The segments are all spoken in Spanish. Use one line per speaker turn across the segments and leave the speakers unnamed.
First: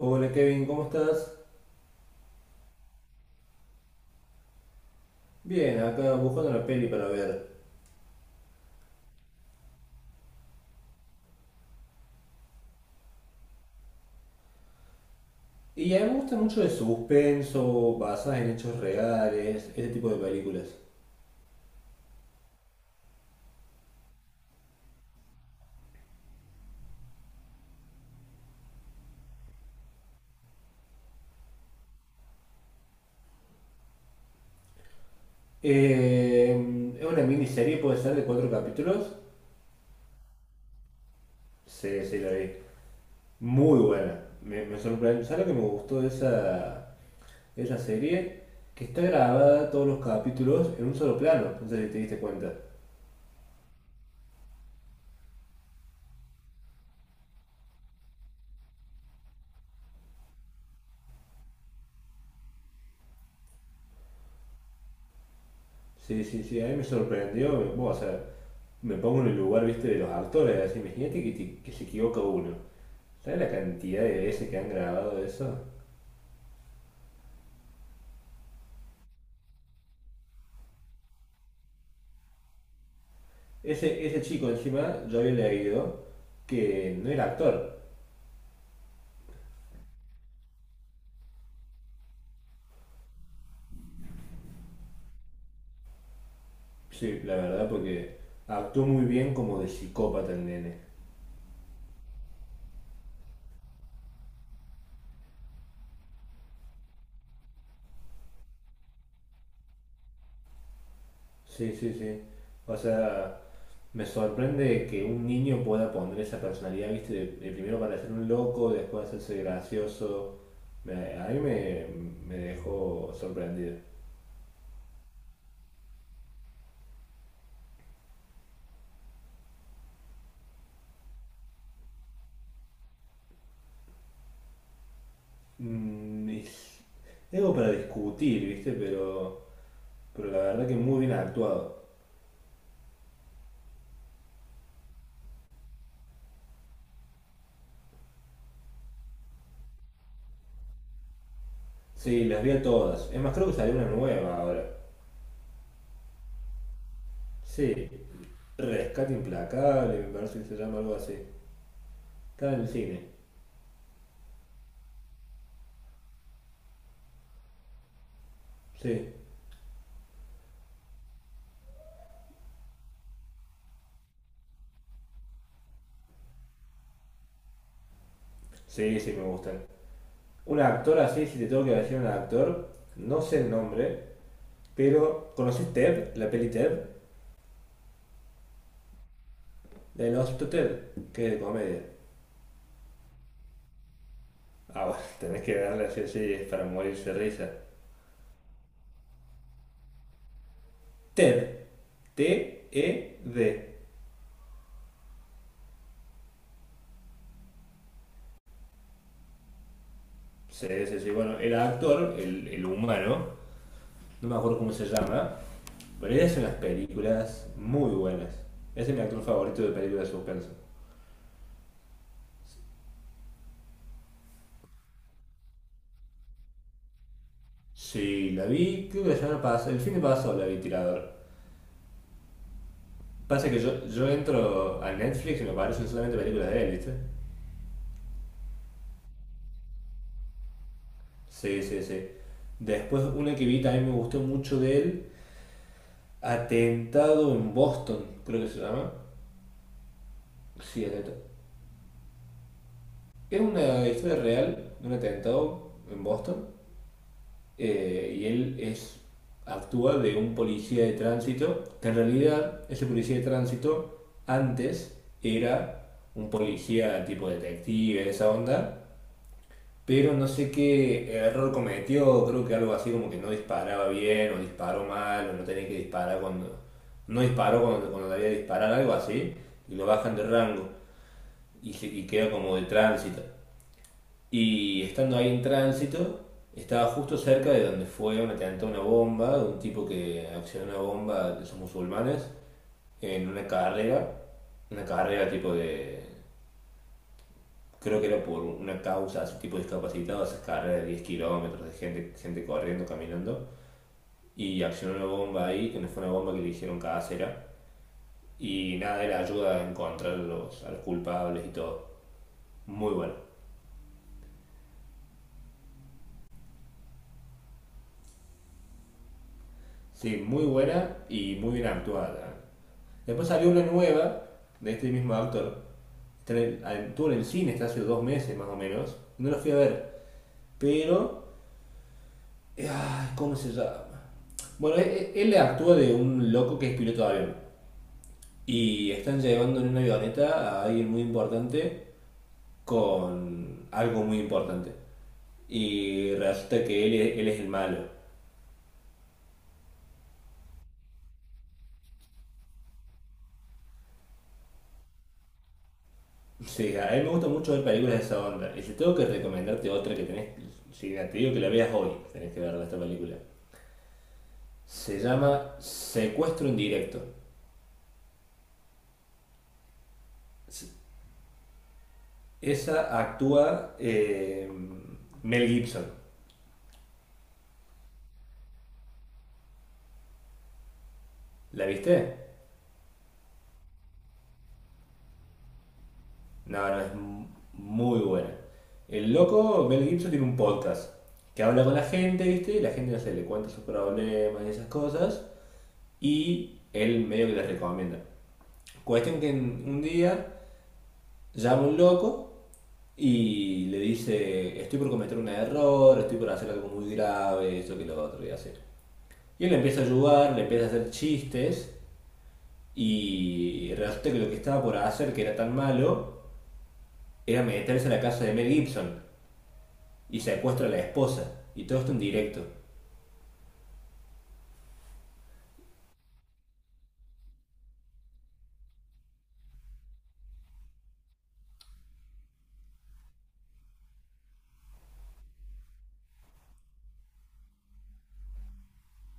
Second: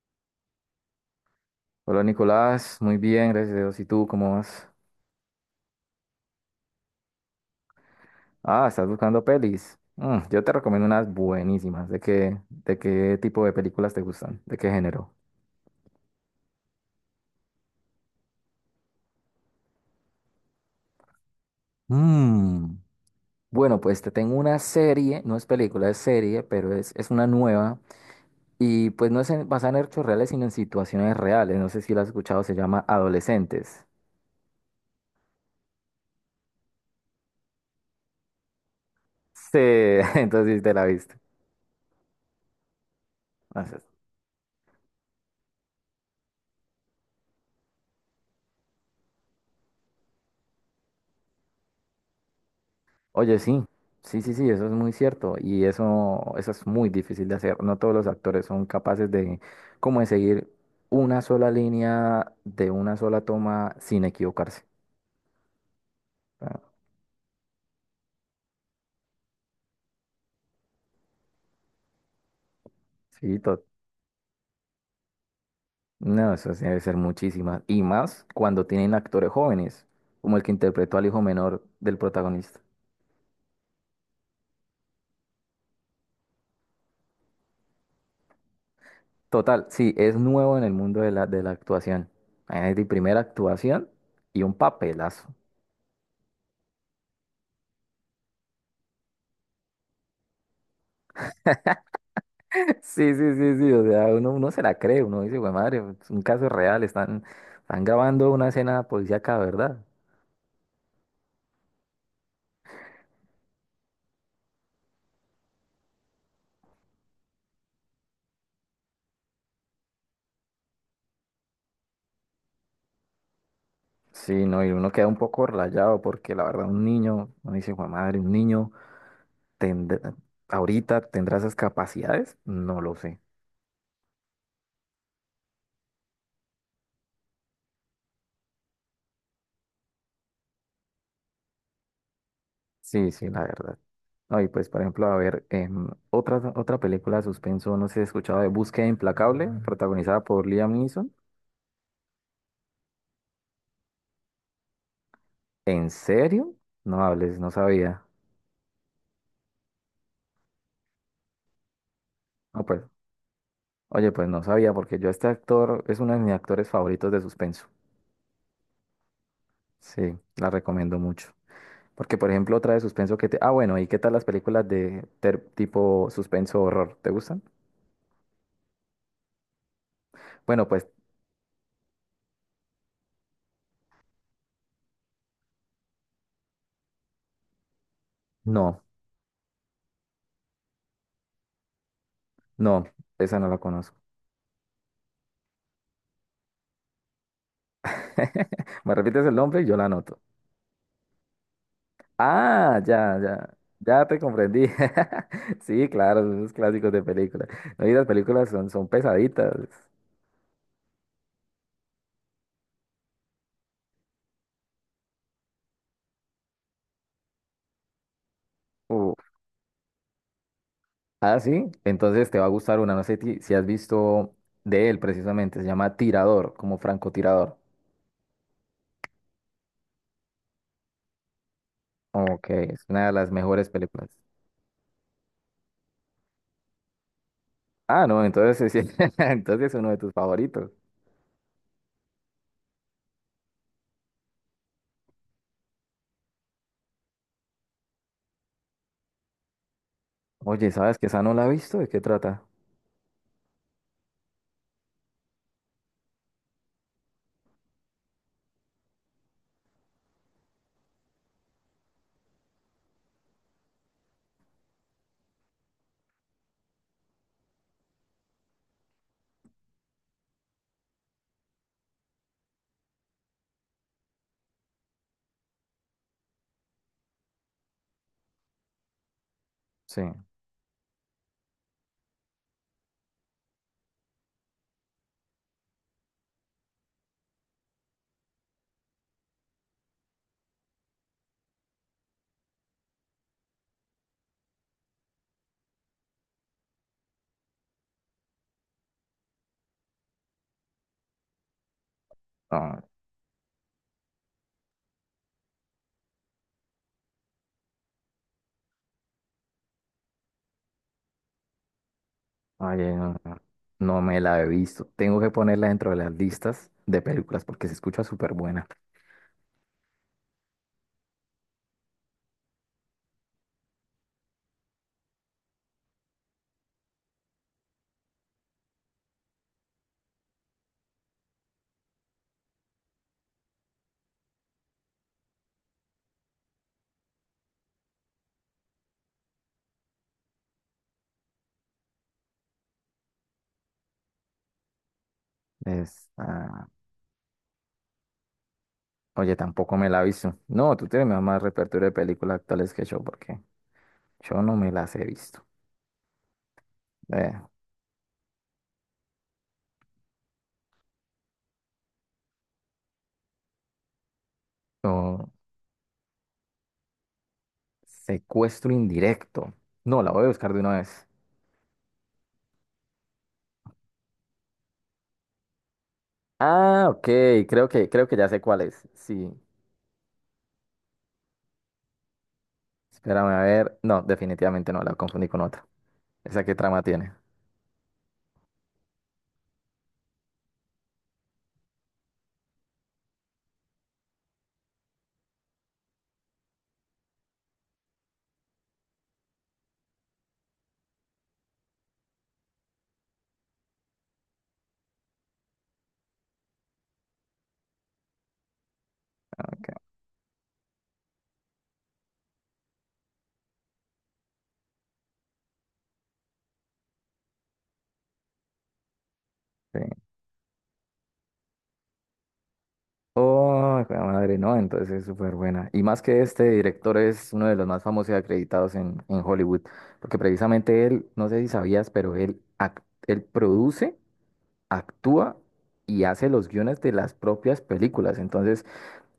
Hola Kevin, ¿cómo estás?
Hola Nicolás, muy bien, gracias a Dios. ¿Y tú cómo vas?
Bien, acá buscando una peli para ver.
Ah, estás buscando pelis. Mm, yo te recomiendo unas buenísimas. De qué tipo de películas te gustan? ¿De qué género?
Y a mí me gusta mucho de suspenso, basadas en hechos reales, ese tipo de películas.
Mm. Bueno, pues te tengo una serie, no es película, es serie, pero es una nueva. Y pues no es basada en hechos reales, sino en situaciones reales. No sé si la has escuchado, se llama Adolescentes.
Es una miniserie, puede ser, de cuatro capítulos.
Sí, entonces sí te la viste.
Sí, sí, la vi. Muy buena. Me sorprendió. ¿Sabes lo que me gustó de esa serie? Que está grabada todos los capítulos en un solo plano. No sé si te diste cuenta.
Oye, sí, sí, sí, sí, eso es muy cierto y eso es muy difícil de hacer. No todos los actores son capaces de, como de seguir una sola línea de una sola toma sin equivocarse.
Sí, sí, sí, a
Ah,
mí me sorprendió, bueno, o sea, me pongo en el lugar, viste, de los actores, así, imagínate que que se equivoca uno.
sí,
¿Sabes la cantidad de veces que han grabado eso?
no, eso sí debe ser muchísimas, y más cuando tienen actores jóvenes, como el que interpretó al hijo menor del protagonista.
Ese chico encima, yo había leído que no era actor.
Total, sí, es nuevo en el mundo de la actuación. Es mi primera actuación y un papelazo.
Sí, la verdad, porque actuó muy bien como de psicópata el nene.
Sí, sí, sí, sí, o sea, uno se la cree, uno dice, güey, madre, es un caso real, están grabando una escena policíaca, ¿verdad?
Sí, sí, sí. O sea, me sorprende que un niño pueda poner esa personalidad, ¿viste? De primero parecer un loco, después hacerse gracioso. A mí me dejó sorprendido.
Sí, no, y uno queda un poco rayado porque la verdad un niño, uno dice, güey, madre, un niño tendrá- ahorita tendrá esas capacidades, no lo sé.
Es algo para discutir, ¿viste? pero la verdad que muy bien actuado.
Sí, sí, la verdad. No, y pues, por ejemplo, a ver, otra película de suspenso, no sé si has escuchado de Búsqueda Implacable, protagonizada por Liam Neeson.
Sí, las vi a todas. Es más, creo que salió una nueva ahora.
¿En serio? No hables, no
Sí,
sabía.
Rescate Implacable, me parece que se llama algo así. Está en
No,
el
pues.
cine.
Oye, pues no sabía, porque yo este actor es uno de mis actores favoritos de suspenso.
Sí,
Sí, la recomiendo mucho. Porque, por ejemplo, otra de suspenso que te... Ah, bueno, ¿y qué tal las películas de tipo suspenso horror? ¿Te gustan?
sí, sí, me gustan. Un
Bueno, pues
actor así, si te tengo que decir un actor, no sé el nombre. Pero, ¿conoces Ted? La peli Ted,
no,
la del Hospital Ted, que es de comedia.
no, esa no la conozco.
Ah, bueno, tenés que darle así, sí, es para morirse de risa.
Me repites el nombre y yo la anoto.
Ted,
Ah, ya, ya,
Ted.
ya te comprendí. Sí, claro, esos clásicos de películas. No, y las películas son pesaditas.
Sí, sí, sí, bueno, era actor, el humano, no me acuerdo cómo se llama, pero él hace unas películas muy buenas. Ese es mi
Uh,
actor favorito de películas de suspenso.
Ah, sí, entonces te va a gustar una, no sé si has visto de él precisamente, se llama Tirador, como francotirador.
Sí, la vi, creo que la semana pasada, el fin de pasado la vi tirador.
Ok, es una de las
Pasa que
mejores
yo
películas.
entro a Netflix y me aparecen solamente películas de él, ¿viste?
Ah, no, entonces sí, entonces es uno de tus favoritos.
Sí, sí, sí. Después una que vi también me gustó mucho de él. Atentado en Boston, creo que se llama.
Oye,
Sí,
¿sabes que esa no
atentado.
la he visto? ¿De qué trata?
Es una historia real de un atentado en Boston, y él es actúa de un policía de tránsito, que en realidad ese policía de tránsito antes era un policía tipo detective, esa onda, pero no sé qué error cometió, creo que algo así como que no disparaba bien, o disparó mal, o no tenía que disparar cuando. No disparó cuando, cuando debía disparar, algo así, y lo
Sí.
bajan de rango, y, se- y queda como de tránsito. Y estando ahí en tránsito, estaba justo cerca de donde fue un atentado a una bomba, de un tipo que accionó una bomba de esos musulmanes, en una carrera tipo de, creo que era por una causa, su tipo de discapacitado, esas carreras de 10 kilómetros de gente, gente
Ah,
corriendo, caminando, y accionó una bomba ahí, que no fue una bomba que le dijeron casera, y nada, era ayuda a encontrar a los culpables y todo. Muy
oye,
buena.
no, no, no me la he visto. Tengo que ponerla dentro de las listas de películas porque se escucha súper buena.
Sí, muy buena y muy bien actuada. Después salió una nueva de este mismo actor. Estuvo en el cine hasta hace 2 meses más o menos. No la fui a ver. Pero ay, ¿cómo se llama? Bueno, él e- él actúa de un loco que es piloto de avión. Y están llevando en una avioneta a alguien muy importante con algo muy importante.
Es,
Y resulta
ah,
que él él es el malo.
oye, tampoco me la he visto. No, tú tienes más repertorio de películas actuales que yo porque yo no me las he visto.
Sí, a mí me gusta
Eh,
mucho ver películas de esa onda. Y si tengo que recomendarte otra que tenés, si te digo que la veas hoy, tenés que verla esta película. Se
No,
llama Secuestro en directo.
secuestro indirecto. No, la voy a buscar de una vez.
Esa actúa Mel Gibson.
Ah, ok, creo que ya sé cuál es. Sí,
¿La viste?
espérame a ver. No, definitivamente no, la confundí con otra. ¿Esa qué
No, no,
trama
es
tiene?
muy buena. El loco, Mel Gibson, tiene un podcast que habla con la gente, ¿viste? Y la gente, no sé, le cuenta sus problemas y esas cosas. Y él medio que les recomienda. Cuestión que un día llama un loco y le dice, estoy por cometer un error, estoy por hacer algo muy grave, esto que lo otro voy a hacer. Y él le empieza a
Ok,
ayudar, le empieza a hacer chistes y resulta que lo que estaba por hacer, que era tan malo, era meterse a la casa de Mel Gibson.
sí.
Y secuestra a la esposa. Y todo esto en directo.
Oh, jue de madre, no, entonces es súper buena. Y más que este director es uno de los más famosos y acreditados en Hollywood, porque precisamente él, no sé si sabías, pero él produce, actúa y hace los guiones de las propias películas. Entonces,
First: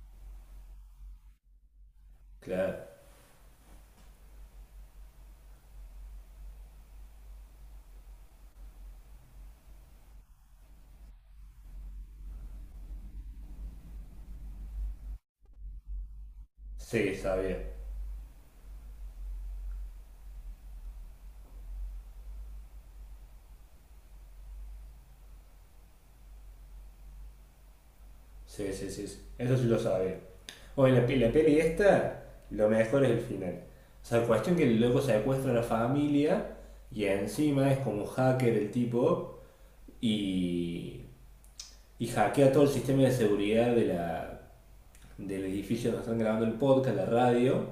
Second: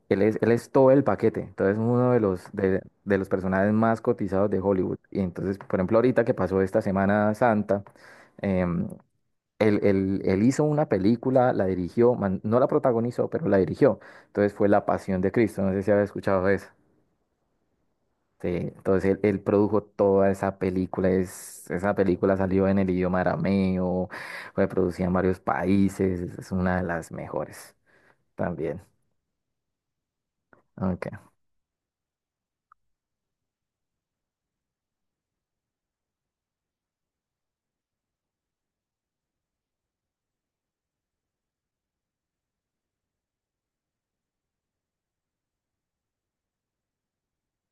él es, él es todo el paquete, entonces uno de
Claro.
de los personajes más cotizados de Hollywood. Y entonces, por ejemplo, ahorita que pasó esta Semana Santa, em, él, él hizo una película, la dirigió, no la protagonizó, pero la dirigió. Entonces fue La Pasión de Cristo, no sé si había escuchado eso.
Sí, sabía.
Sí, entonces él produjo toda esa película, es, esa película salió en el idioma arameo, fue producida en varios países, es una de las mejores
Sí,
también.
sí, sí, sí. Eso sí lo sabía. Bueno, la,
Okay.
pe- la peli esta, lo mejor es el final. O sea, cuestión que luego secuestra a la familia y encima es como hacker el tipo, y, y hackea todo el sistema de seguridad de del edificio donde están grabando el podcast, la radio,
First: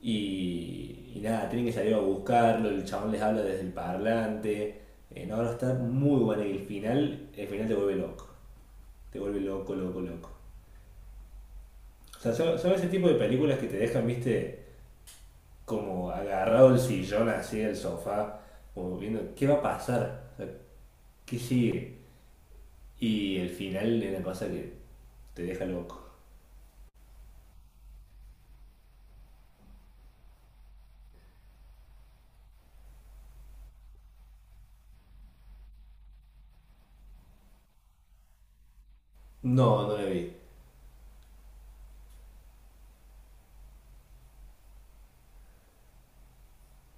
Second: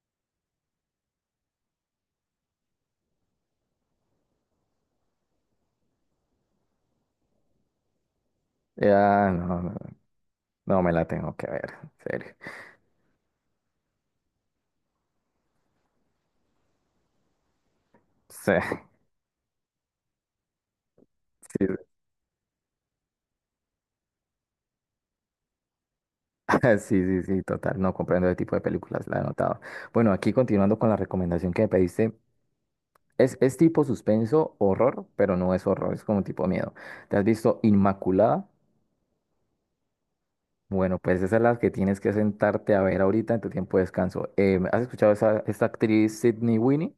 y nada, tienen que salir a buscarlo, el chabón les habla desde el parlante. No, no, está muy bueno y el final te
Ya,
vuelve
no, no.
loco, loco, loco.
No, me la tengo que ver, en
O sea,
serio.
son, son ese tipo de películas que te dejan, viste, como agarrado el sillón así el sofá,
Sí,
como viendo qué va a pasar. O sea, qué
sí,
sigue. Y el final es una cosa que te deja loco.
sí, sí, sí, total. No comprendo ese tipo de películas, la he notado. Bueno, aquí continuando con la recomendación que me pediste, es tipo suspenso, horror, pero no es horror, es como tipo miedo. ¿Te has visto Inmaculada?
No, no la vi.
Bueno, pues esa es la que tienes que sentarte a ver ahorita en tu tiempo de descanso. ¿Has escuchado esa, esta actriz Sydney Sweeney?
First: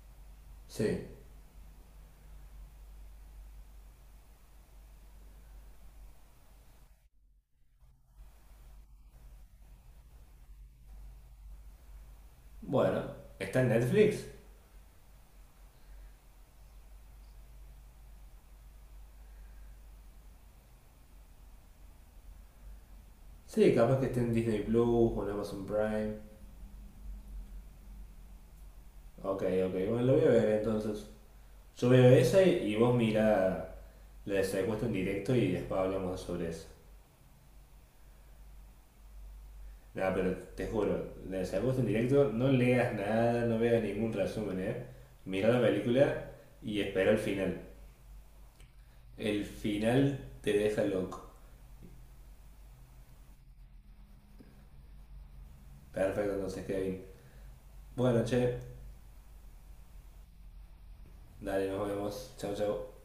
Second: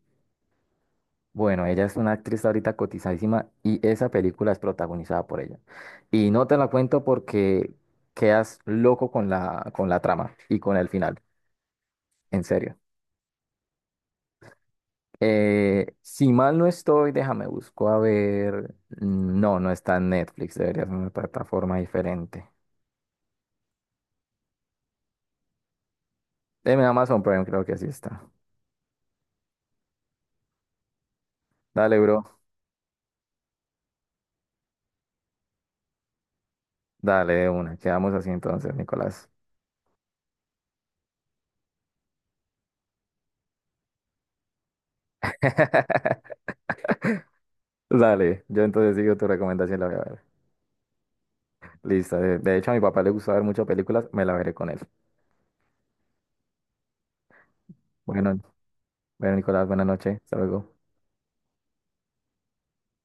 Sí.
Bueno, ella es una actriz ahorita cotizadísima y esa película es protagonizada por ella. Y no te la cuento porque quedas loco con la trama y con el final, en serio.
Bueno, está en Netflix.
Si mal no estoy, déjame busco a ver. No, no está en Netflix, debería ser una plataforma diferente.
Sí, capaz que esté en Disney Plus o en Amazon Prime.
En Amazon Prime creo que sí está.
Ok, ok, bueno, lo voy a ver entonces. Yo
Dale,
veo
bro.
esa y vos mira la de Secuestro en directo y después hablamos sobre eso.
Dale, de una. Quedamos así entonces, Nicolás.
Nada, pero te juro, la de Secuestro en directo, no leas nada, no veas ningún resumen, ¿eh? Mira la película y espera el final.
Dale, yo entonces sigo tu
El
recomendación y la voy a ver.
final te deja loco.
Listo. De hecho, a mi papá le gusta ver muchas películas, me la veré con él.
Perfecto, entonces, Kevin. Buenas
Bueno,
noches,
bueno, Nicolás, buenas noches. Hasta luego.
dale, nos vemos. Chao, chao.